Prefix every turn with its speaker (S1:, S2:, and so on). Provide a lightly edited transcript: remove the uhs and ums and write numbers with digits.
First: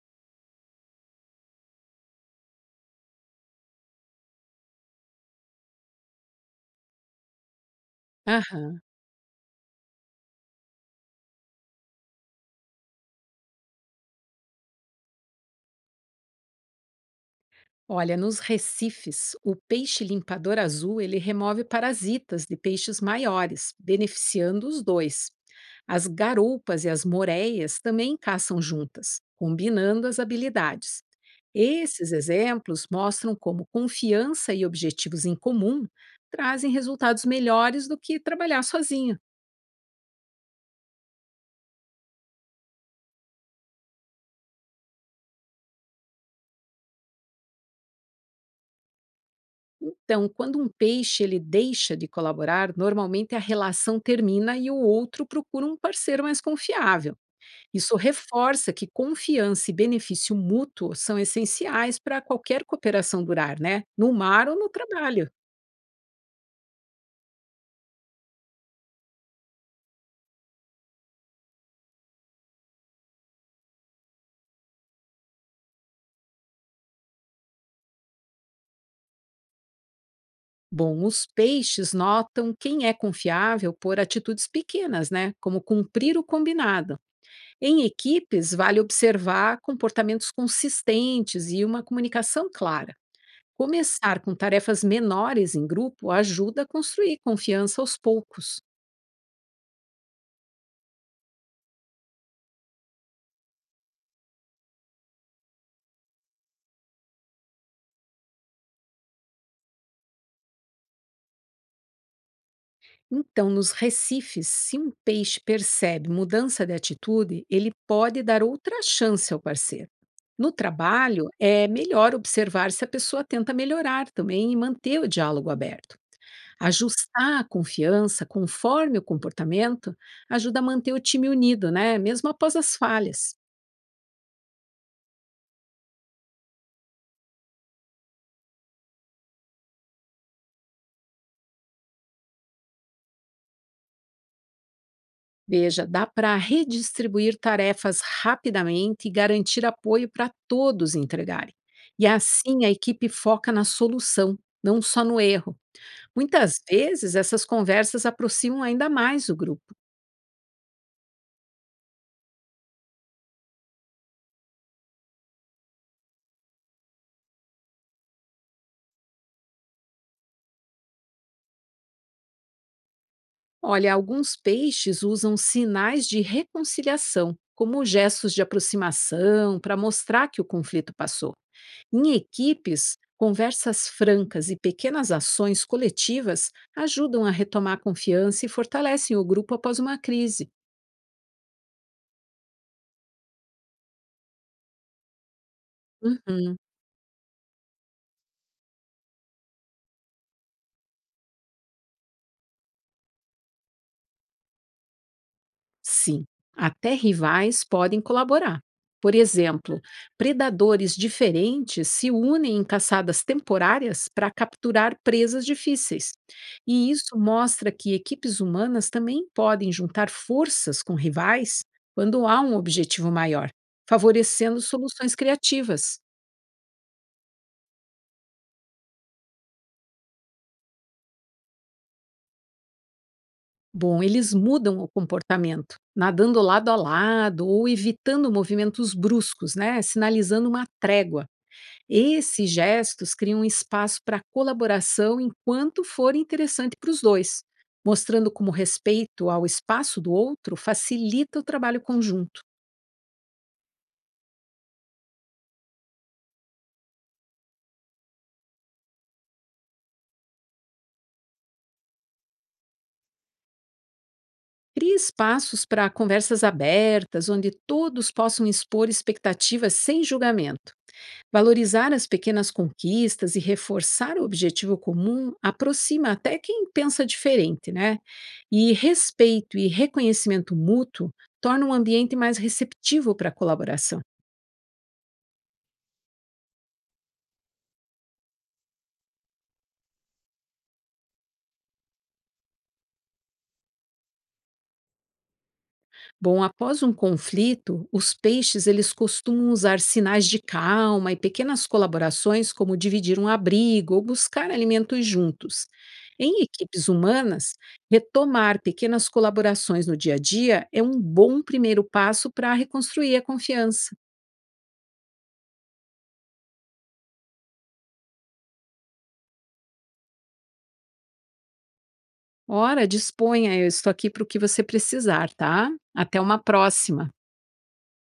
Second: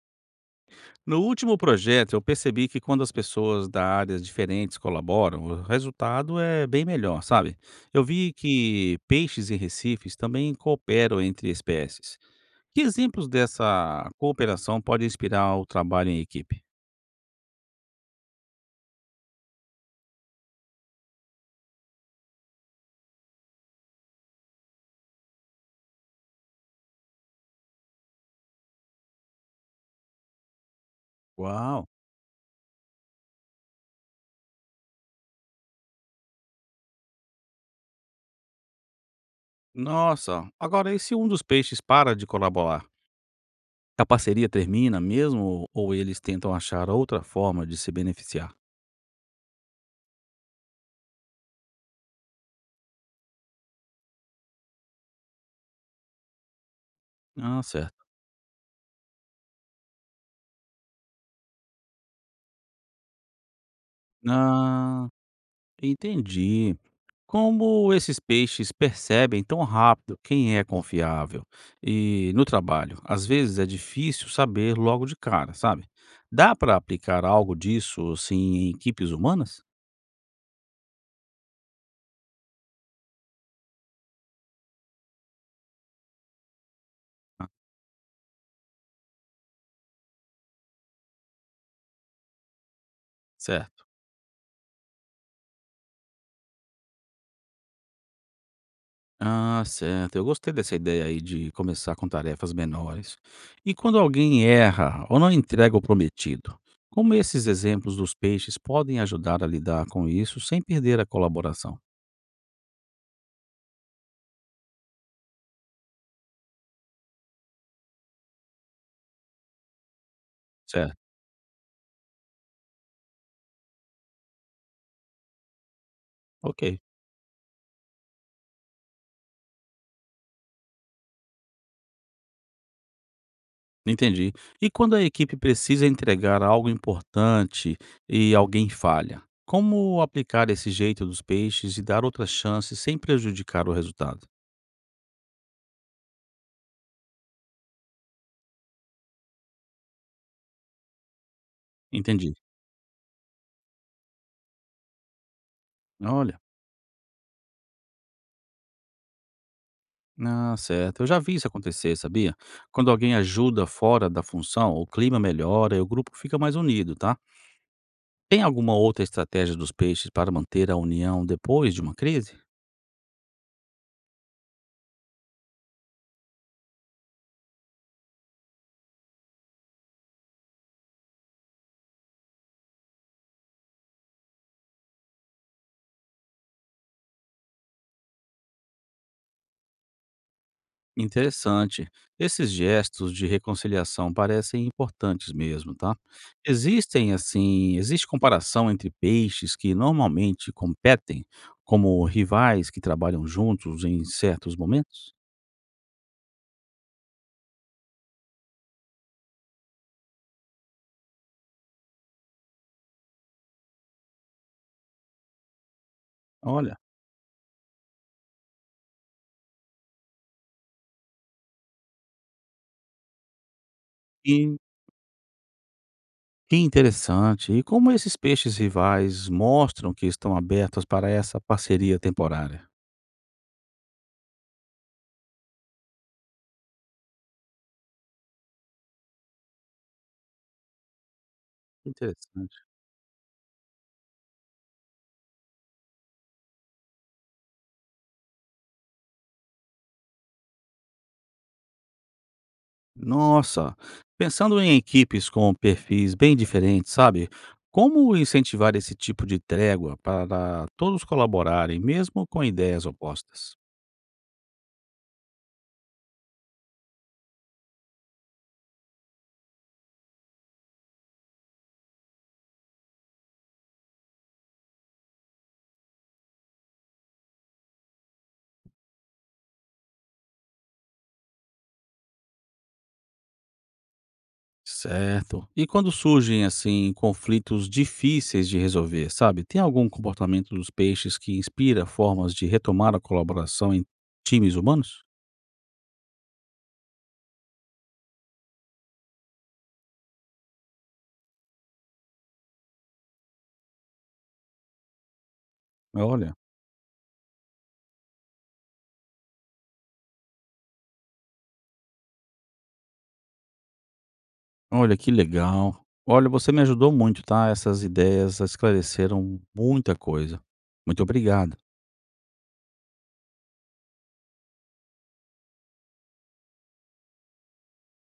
S1: No último projeto, eu percebi que quando as pessoas da áreas diferentes colaboram, o resultado é bem melhor, sabe? Eu vi
S2: Aham.
S1: que peixes e recifes também cooperam entre espécies. Que exemplos dessa cooperação podem inspirar o trabalho em equipe?
S2: Olha, nos recifes, o peixe limpador azul ele remove parasitas de peixes maiores, beneficiando os dois. As garoupas e as moreias também caçam juntas, combinando as habilidades.
S1: Uau!
S2: Esses exemplos mostram como confiança e objetivos em comum trazem resultados melhores do que trabalhar sozinho.
S1: Nossa, agora e se um dos peixes para de colaborar? A parceria termina mesmo ou eles tentam achar outra forma de se beneficiar?
S2: Então, quando um peixe ele deixa de colaborar, normalmente a relação termina e o outro procura um parceiro mais confiável.
S1: Ah,
S2: Isso
S1: certo.
S2: reforça que confiança e benefício mútuo são essenciais para qualquer cooperação durar, né? No mar ou no
S1: Ah,
S2: trabalho.
S1: Entendi. Como esses peixes percebem tão rápido quem é confiável? E no trabalho, às vezes é difícil saber logo de cara, sabe? Dá para aplicar algo disso assim em equipes humanas?
S2: Bom, os peixes notam quem é confiável por atitudes pequenas, né? Como cumprir o combinado.
S1: Ah,
S2: Em equipes, vale observar comportamentos consistentes e uma comunicação clara.
S1: certo.
S2: Começar com tarefas menores em grupo ajuda a construir confiança aos poucos.
S1: Ah, certo. Eu gostei dessa ideia aí de começar com tarefas menores. E quando alguém erra ou não entrega o prometido, como esses exemplos dos peixes podem ajudar a lidar com isso sem perder a colaboração?
S2: Então, nos recifes, se um peixe percebe mudança de atitude, ele pode dar outra chance ao parceiro. No
S1: Certo.
S2: trabalho, é melhor observar se a pessoa tenta melhorar também e manter o diálogo aberto.
S1: Ok.
S2: Ajustar a confiança conforme o comportamento ajuda a manter o time unido, né? Mesmo após as falhas.
S1: Entendi. E quando a equipe precisa entregar algo importante e alguém falha, como aplicar esse jeito dos peixes e dar outras chances sem prejudicar o resultado?
S2: Veja, dá para redistribuir tarefas rapidamente e garantir apoio para todos entregarem. E
S1: Entendi.
S2: assim a equipe foca na solução, não só no erro.
S1: Olha,
S2: Muitas vezes essas conversas aproximam ainda mais o grupo.
S1: ah, certo. Eu já vi isso acontecer, sabia? Quando alguém ajuda fora da função, o clima melhora e o grupo fica mais unido, tá? Tem alguma outra estratégia dos peixes para manter a união depois de uma crise?
S2: Olha, alguns peixes usam sinais de reconciliação, como gestos de aproximação, para mostrar que o conflito passou. Em equipes, conversas francas e pequenas ações coletivas ajudam a retomar a confiança e fortalecem o grupo após uma crise.
S1: Interessante. Esses gestos de reconciliação parecem importantes mesmo, tá?
S2: Uhum.
S1: Existe comparação entre peixes que normalmente competem, como rivais que trabalham juntos em certos momentos?
S2: Sim, até rivais podem colaborar. Por exemplo, predadores diferentes se unem em caçadas temporárias para capturar presas difíceis.
S1: Olha,
S2: E isso mostra que equipes humanas também podem juntar forças com rivais quando há um objetivo maior,
S1: e
S2: favorecendo soluções criativas.
S1: que interessante. E como esses peixes rivais mostram que estão abertos para essa parceria temporária?
S2: Bom, eles mudam o comportamento, nadando lado a lado ou evitando movimentos bruscos, né? Sinalizando uma trégua. Esses
S1: Interessante.
S2: gestos criam um espaço para colaboração enquanto for interessante para os dois, mostrando como respeito ao espaço do outro facilita o trabalho conjunto.
S1: Nossa, pensando em equipes com perfis bem diferentes, sabe? Como incentivar esse tipo de trégua para todos colaborarem, mesmo com ideias opostas?
S2: Crie espaços para conversas abertas, onde todos possam expor expectativas sem julgamento. Valorizar as pequenas conquistas e reforçar o objetivo comum aproxima até quem pensa diferente, né? E respeito e reconhecimento mútuo torna um ambiente mais receptivo para a colaboração.
S1: Certo. E quando surgem assim conflitos difíceis de resolver, sabe? Tem algum comportamento dos peixes que inspira formas de retomar a colaboração em times humanos?
S2: Bom, após um conflito, os peixes eles costumam usar sinais de calma e pequenas colaborações como dividir um abrigo ou buscar alimentos juntos.
S1: Olha,
S2: Em equipes humanas, retomar pequenas colaborações no dia a dia é um bom primeiro passo para reconstruir a confiança.
S1: olha que legal. Olha, você me ajudou muito, tá? Essas ideias esclareceram muita coisa. Muito obrigado.
S2: Ora, disponha, eu estou aqui para o que você precisar, tá? Até uma próxima.